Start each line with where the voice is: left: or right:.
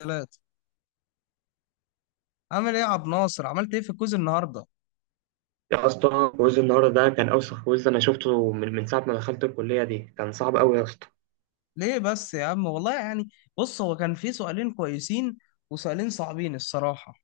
left: ثلاثة. عامل ايه يا عبد الناصر؟ عملت ايه في الكوز النهارده؟
right: يا اسطى، كويز النهارده ده كان اوسخ كويز انا شفته من ساعه ما دخلت الكليه دي. كان صعب قوي يا اسطى.
left: ليه بس يا عم؟ والله يعني، بص، هو كان في سؤالين كويسين وسؤالين صعبين الصراحة.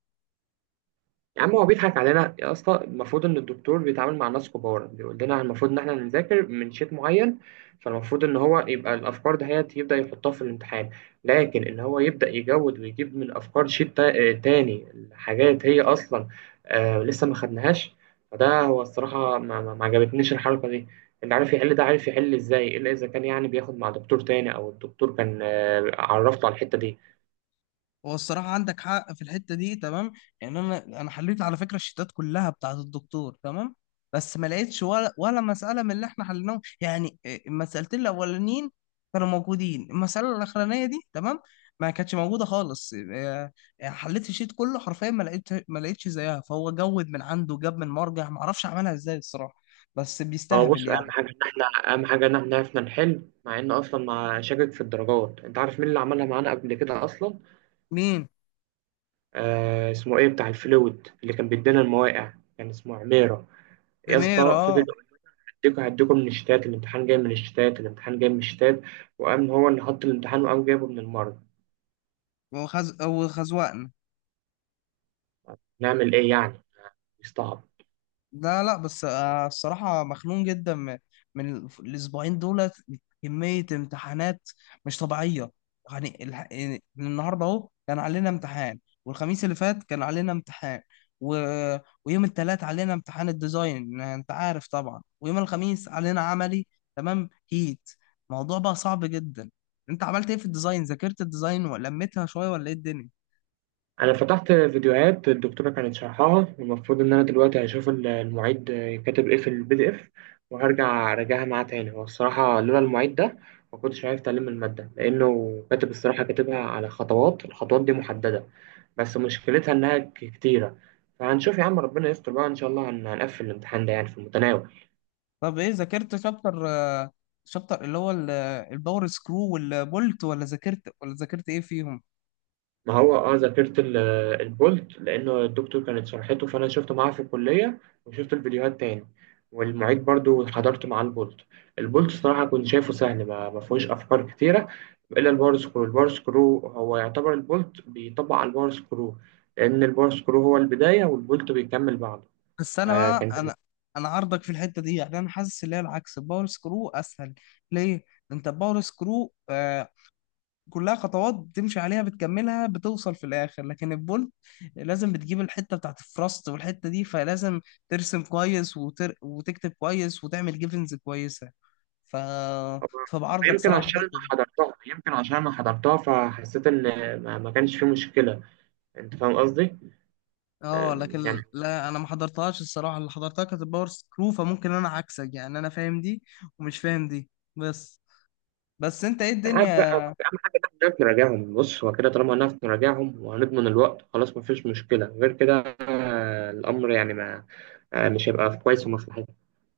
right: يا عم هو بيضحك علينا يا اسطى. المفروض ان الدكتور بيتعامل مع ناس كبار، بيقول لنا المفروض ان احنا نذاكر من شيت معين، فالمفروض ان هو يبقى الافكار ده هي يبدا يحطها في الامتحان. لكن ان هو يبدا يجود ويجيب من افكار شيت تاني، حاجات هي اصلا آه لسه ما خدناهاش. فده هو الصراحه ما عجبتنيش الحركه دي. اللي عارف يحل ده عارف يحل ازاي الا اذا كان يعني بياخد مع دكتور تاني او الدكتور كان عرفته على الحته دي.
left: هو الصراحة عندك حق في الحتة دي، تمام. يعني أنا حليت على فكرة الشيتات كلها بتاعة الدكتور، تمام. بس ما لقيتش ولا مسألة من اللي إحنا حليناهم، يعني إيه، المسألتين الأولانيين كانوا موجودين، المسألة الأخرانية دي، تمام، ما كانتش موجودة خالص. إيه، حليت الشيت كله حرفيا، ما لقيتش زيها، فهو جود من عنده، جاب من مرجع ما أعرفش عملها إزاي الصراحة، بس
right: هو
left: بيستهبل
right: بص، اهم
left: يعني.
right: حاجه ان احنا اهم حاجه ان احنا عرفنا نحل، مع ان اصلا ما شاكك في الدرجات. انت عارف مين اللي عملها معانا قبل كده اصلا؟
left: مين؟
right: اسمه ايه بتاع الفلويد اللي كان بيدينا المواقع. كان اسمه عميره. يا
left: إميرة،
right: اسطى فضل
left: أه.
right: يقول: هديكوا هديكوا من الشتات، الامتحان جاي من الشتات، الامتحان جاي من الشتات. وقام هو اللي حط الامتحان وقام جايبه من المرض.
left: وخزوقنا.
right: نعمل ايه يعني؟ يستعبط.
left: لا لا، بس الصراحة مخنوق جدا من الأسبوعين دولت، كمية امتحانات مش طبيعية. يعني، يعني النهاردة أهو كان علينا امتحان، والخميس اللي فات كان علينا امتحان، و... ويوم التلات علينا امتحان الديزاين أنت عارف طبعا، ويوم الخميس علينا عملي، تمام هيت، الموضوع بقى صعب جدا. أنت عملت إيه في الديزاين؟ ذاكرت الديزاين ولمتها شوية ولا إيه الدنيا؟
right: انا فتحت فيديوهات الدكتوره كانت شرحها، والمفروض ان انا دلوقتي هشوف المعيد كاتب ايه في البي دي اف، وهرجع اراجعها معاه تاني. هو الصراحه لولا المعيد ده ما كنتش عرفت الماده، لانه كاتب الصراحه كاتبها على خطوات. الخطوات دي محدده بس مشكلتها انها كتيره. فهنشوف يا عم، ربنا يستر بقى، ان شاء الله هنقفل الامتحان ده يعني في المتناول.
left: طب ايه، ذاكرت شابتر، شابتر اللي هو الباور سكرو والبولت، ولا ذاكرت، ولا ذاكرت ايه فيهم؟
right: ما هو اه ذاكرت البولت، لانه الدكتور كانت شرحته فانا شفته معاه في الكليه، وشفت الفيديوهات تاني، والمعيد برضو حضرت معاه البولت. البولت الصراحه كنت شايفه سهل، ما فيهوش افكار كتيره. الا البار سكرو. البار سكرو هو يعتبر البولت بيطبق على البار سكرو، لان البار سكرو هو البدايه والبولت بيكمل بعده.
left: بس انا، بقى،
right: فكان
left: انا عارضك في الحته دي، يعني انا حاسس ان هي العكس، الباور سكرو اسهل. ليه؟ انت الباور سكرو كلها خطوات بتمشي عليها، بتكملها، بتوصل في الاخر. لكن البولت لازم بتجيب الحته بتاعت الفراست والحته دي، فلازم ترسم كويس وتكتب كويس وتعمل جيفنز كويسه. ف فبعرضك صراحه في الحته دي.
right: يمكن عشان انا حضرتها فحسيت ان ما كانش في مشكله. انت فاهم قصدي؟
left: اه،
right: يعني.
left: لكن لا، انا ما حضرتهاش الصراحه، اللي حضرتها كانت الباور سكرو، فممكن انا عكسك، يعني انا فاهم دي ومش فاهم دي. بس بس انت ايه
right: عاد بقى،
left: الدنيا؟
right: بس اهم حاجه ان احنا نعرف نراجعهم. بص هو كده، طالما هنعرف نراجعهم وهنضمن الوقت خلاص مفيش مشكله. غير كده الامر يعني ما مش هيبقى في كويس ومصلحتنا.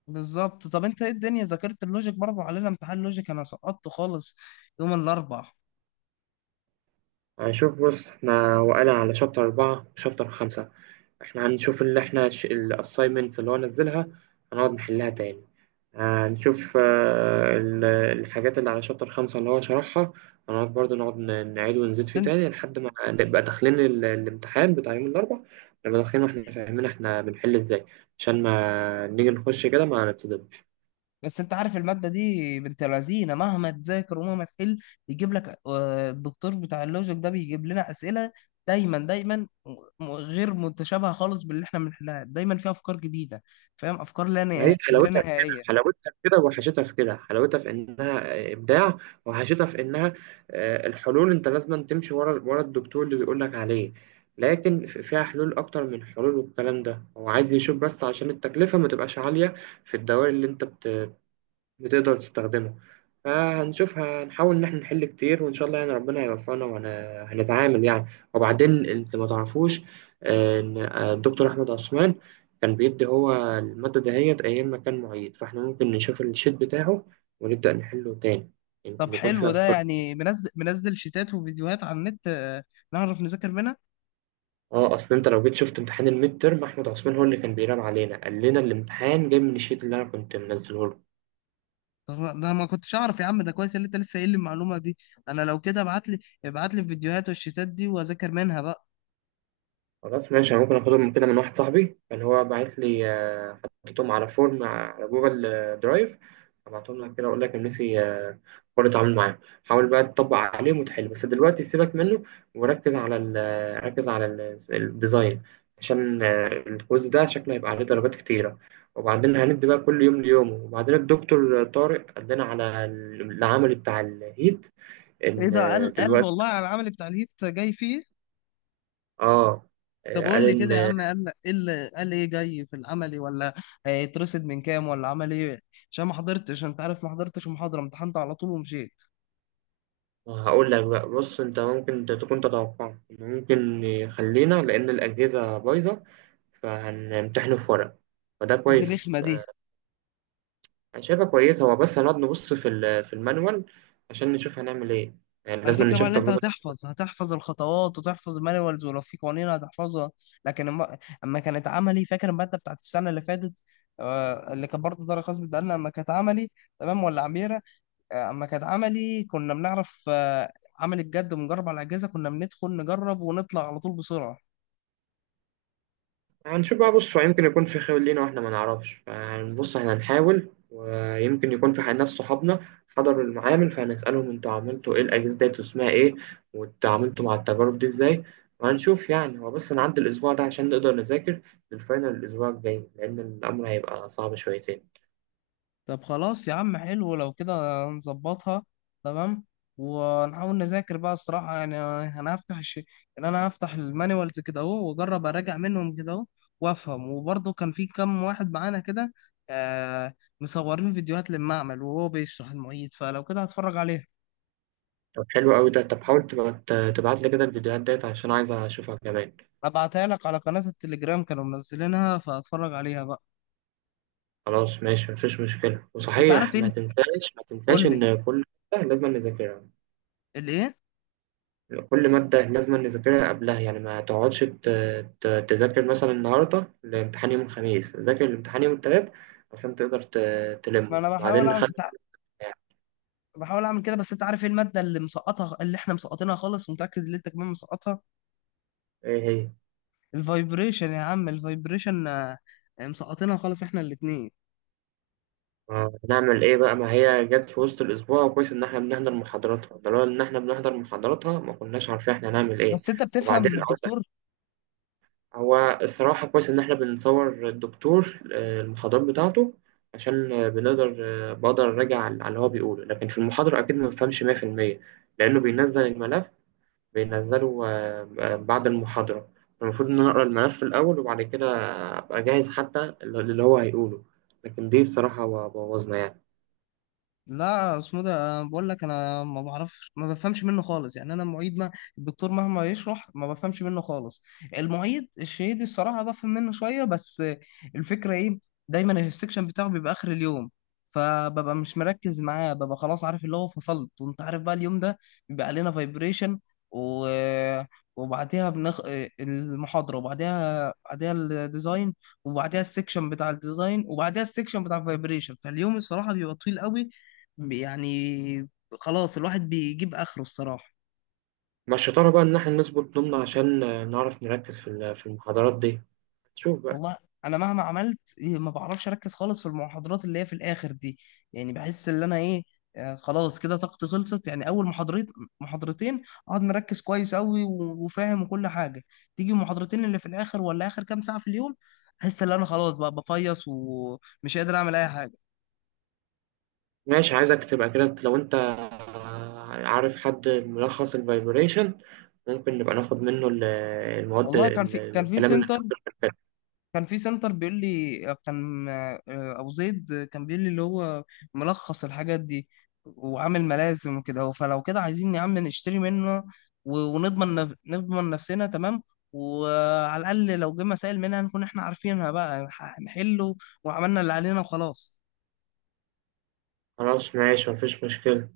left: بالظبط. طب انت ايه الدنيا، ذاكرت اللوجيك؟ برضه علينا امتحان لوجيك، انا سقطت خالص يوم الاربع.
right: هنشوف. بص احنا وقعنا على شابتر أربعة وشابتر خمسة. احنا هنشوف اللي احنا الأسايمنتس اللي هو نزلها، هنقعد نحلها تاني. هنشوف الحاجات اللي على شابتر خمسة اللي هو شرحها، هنقعد برضه نقعد نعيد ونزيد
left: بس
right: فيه
left: انت
right: تاني لحد ما نبقى داخلين الامتحان بتاع يوم الأربع. نبقى داخلين واحنا فاهمين احنا بنحل ازاي، عشان ما نيجي نخش كده ما نتصدمش.
left: بس انت عارف الماده دي بنت لذينه، مهما تذاكر ومهما تحل بيجيب لك، الدكتور بتاع اللوجيك ده بيجيب لنا اسئله دايما دايما، غير متشابهه خالص باللي احنا بنحلها، دايما فيها افكار جديده، فاهم؟ افكار لا
right: ما هي
left: نهائيه لا
right: حلاوتها في كده،
left: نهائيه.
right: حلاوتها في كده، وحشتها في كده. حلاوتها في انها ابداع، وحشتها في انها الحلول انت لازم تمشي ورا ورا الدكتور اللي بيقول لك عليه. لكن فيها حلول اكتر من حلول، والكلام ده هو عايز يشوف بس عشان التكلفة ما تبقاش عالية في الدوائر اللي انت بتقدر تستخدمه. آه هنشوفها، هنحاول إن إحنا نحل كتير، وإن شاء الله يعني ربنا يوفقنا وهنتعامل يعني. وبعدين أنت ما تعرفوش إن الدكتور أحمد عثمان كان بيدي هو المادة دهيت أيام ما كان معيد، فإحنا ممكن نشوف الشيت بتاعه ونبدأ نحله تاني.
left: طب
right: يمكن يكون فيه
left: حلو ده،
right: أفكار.
left: يعني منزل شيتات وفيديوهات على النت، نعرف نذاكر منها.
right: اه اصل انت لو جيت شفت امتحان الميد ترم، احمد عثمان هو اللي كان بيراقب علينا. قال لنا الامتحان جاي من الشيت اللي انا كنت منزله له.
left: طب، ده ما كنتش اعرف يا عم، ده كويس اللي انت لسه قايل لي المعلومه دي، انا لو كده ابعت لي الفيديوهات والشيتات دي واذاكر منها بقى.
right: خلاص ماشي، انا ممكن اخده من كده، من واحد صاحبي كان هو باعت لي. حطيتهم على فورم على جوجل درايف. هبعتهم لك كده، اقول لك النسي قرر اتعامل معاه. حاول بقى تطبق عليهم وتحل. بس دلوقتي سيبك منه وركز على ال ركز على ال- الديزاين، عشان الكويز ده شكله هيبقى عليه درجات كتيرة. وبعدين هندي بقى كل يوم ليومه. وبعدين الدكتور طارق قال على العمل بتاع الهيت
left: ايه
right: ان
left: ده، قال
right: دلوقتي.
left: والله على العمل بتاع الهيت جاي فيه؟
right: اه
left: طب
right: قال
left: قول لي كده يا
right: ان.
left: عم، قال ايه جاي في العملي ولا هيترصد من كام ولا عمل ايه؟ عشان ما حضرتش، انت عارف، ما حضرتش المحاضره، امتحنت على طول ومشيت.
right: هقول لك بقى. بص انت ممكن تكون تتوقع انه ممكن يخلينا، لان الاجهزه بايظه، فهنمتحنه في ورق. فده
left: دي الرخمه
right: كويس.
left: دي.
right: انا شايفها كويس. هو بس هنقعد نبص في في المانوال عشان نشوف هنعمل ايه. يعني لازم
left: الفكرة بقى
right: نشوف
left: ان انت
right: تجربه.
left: هتحفظ الخطوات وتحفظ المانيوالز، ولو في قوانين هتحفظها. لكن أما كانت عملي، فاكر المادة بتاعت السنة اللي فاتت؟ اللي كان برضه درجة خاص بالدقن، اما كانت عملي، تمام ولا عميرة؟ اما كانت عملي كنا بنعرف عمل الجد ونجرب على الأجهزة، كنا بندخل نجرب ونطلع على طول بسرعة.
right: هنشوف بقى. بص هو يمكن يكون في خير لينا واحنا ما نعرفش. فبص احنا هنحاول، ويمكن يكون في ناس صحابنا حضروا المعامل فهنسألهم انتوا عملتوا ايه، الأجهزة ديت واسمها ايه، وتعاملتوا مع التجارب دي ازاي. وهنشوف يعني. هو بس نعدي الأسبوع ده عشان نقدر نذاكر للفاينل الأسبوع الجاي، لأن الأمر هيبقى صعب شويتين.
left: طب خلاص يا عم، حلو لو كده نظبطها تمام، ونحاول نذاكر بقى الصراحة يعني. أنا هفتح الشيء، يعني أنا هفتح المانيوالز كده أهو، وأجرب أراجع منهم كده أهو وأفهم. وبرضه كان في كام واحد معانا كده، آه، مصورين فيديوهات للمعمل وهو بيشرح المعيد، فلو كده هتفرج عليها.
right: طب حلو قوي ده. طب حاول تبقى تبعت لي كده الفيديوهات ديت عشان عايز أشوفها كمان.
left: أبعتها لك على قناة التليجرام، كانوا منزلينها فهتفرج عليها بقى.
right: خلاص ماشي مفيش مشكلة.
left: أنت عارف
right: وصحيح،
left: إيه؟
right: ما تنساش. ما تنساش
left: قول لي.
right: إن كل حاجة لازم نذاكرها.
left: الإيه؟
right: كل مادة لازم نذاكرها قبلها يعني، ما تقعدش تذاكر مثلا النهاردة الامتحان يوم الخميس، ذاكر الامتحان يوم التلات عشان تقدر
left: ما
right: تلمه،
left: أنا بحاول،
right: وبعدين نخلي.
left: بحاول اعمل كده، بس انت عارف ايه الماده اللي مسقطها، اللي احنا مسقطينها خالص ومتاكد ان انت كمان مسقطها؟
right: ايه هي؟
left: الفايبريشن يا عم، الفايبريشن، مسقطينها خالص احنا الاتنين.
right: ما نعمل ايه بقى، ما هي جت في وسط الاسبوع. كويس ان احنا بنحضر محاضراتها، ده لولا ان احنا بنحضر محاضراتها ما كناش عارفين احنا هنعمل ايه.
left: بس انت بتفهم
right: وبعدين
left: من الدكتور؟
right: هو الصراحة كويس إن إحنا بنصور الدكتور المحاضرات بتاعته عشان بنقدر بقدر أراجع على اللي هو بيقوله. لكن في المحاضرة أكيد ما بفهمش 100% لأنه بينزل الملف. بينزله بعد المحاضرة. المفروض إن أنا أقرأ الملف الأول وبعد كده أبقى جاهز حتى اللي هو هيقوله، لكن دي الصراحة بوظنا يعني.
left: لا، اسمه ده، أنا بقول لك انا ما بعرفش، ما بفهمش منه خالص، يعني انا المعيد ما، الدكتور مهما يشرح ما بفهمش منه خالص. المعيد الشهيدي الصراحه بفهم منه شويه بس. الفكره ايه؟ دايما السكشن بتاعه بيبقى اخر اليوم، فببقى مش مركز معاه، ببقى خلاص عارف اللي هو فصلت، وانت عارف بقى. اليوم ده بيبقى علينا فايبريشن، و... وبعديها بنخ... المحاضره، بعديها الديزاين، وبعديها السكشن بتاع الديزاين، وبعديها السكشن بتاع الفايبريشن، فاليوم الصراحه بيبقى طويل قوي. يعني خلاص الواحد بيجيب اخره الصراحه.
right: مع الشطارة بقى إن إحنا نظبط نومنا عشان نعرف نركز في في المحاضرات دي. شوف.
left: والله انا مهما عملت إيه، ما بعرفش اركز خالص في المحاضرات اللي هي في الاخر دي، يعني بحس ان انا ايه، خلاص كده طاقتي خلصت، يعني اول محاضرتين اقعد مركز كويس قوي وفاهم وكل حاجه. تيجي المحاضرتين اللي في الاخر ولا اخر كام ساعه في اليوم احس ان انا خلاص بقى بفيص ومش قادر اعمل اي حاجه.
right: ماشي، عايزك تبقى كده. لو انت عارف حد ملخص الفايبريشن ممكن نبقى ناخد منه المواد
left: والله
right: الكلام اللي هتكتب في الكتاب.
left: كان في سنتر بيقول لي، كان ابو زيد كان بيقول لي اللي هو ملخص الحاجات دي وعامل ملازم وكده اهو. فلو كده عايزين يا عم نشتري منه نضمن نفسنا تمام، وعلى الاقل لو جه مسائل منها نكون احنا عارفينها بقى، نحله وعملنا اللي علينا وخلاص.
right: خلاص ماشي مفيش مشكلة.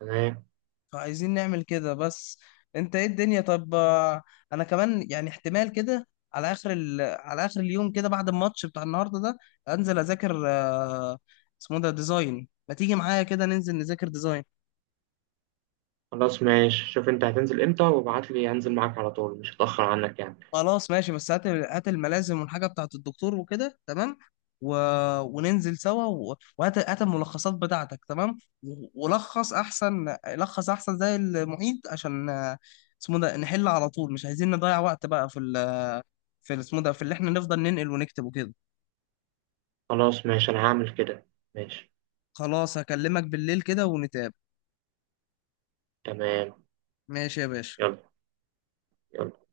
right: تمام.
left: فعايزين نعمل كده بس. انت ايه الدنيا، طب، انا كمان يعني احتمال كده، على على اخر اليوم كده بعد الماتش بتاع النهارده ده انزل اذاكر، اسمه ده ديزاين، ما تيجي معايا كده ننزل نذاكر ديزاين؟
right: خلاص ماشي. شوف انت هتنزل امتى وابعت لي، هنزل معاك على طول مش هتأخر عنك يعني.
left: خلاص ماشي. بس هات هات الملازم والحاجة بتاعت الدكتور وكده تمام، و... وننزل سوا، وهات هات الملخصات بتاعتك تمام، ولخص أحسن، لخص أحسن زي المعيد، عشان اسمه ده نحل على طول، مش عايزين نضيع وقت بقى اسمه ده في اللي احنا نفضل ننقل ونكتب وكده.
right: خلاص ماشي، انا هعمل كده. ماشي.
left: خلاص، هكلمك بالليل كده ونتقابل.
right: تمام.
left: ماشي يا باشا.
right: يلا. يلا.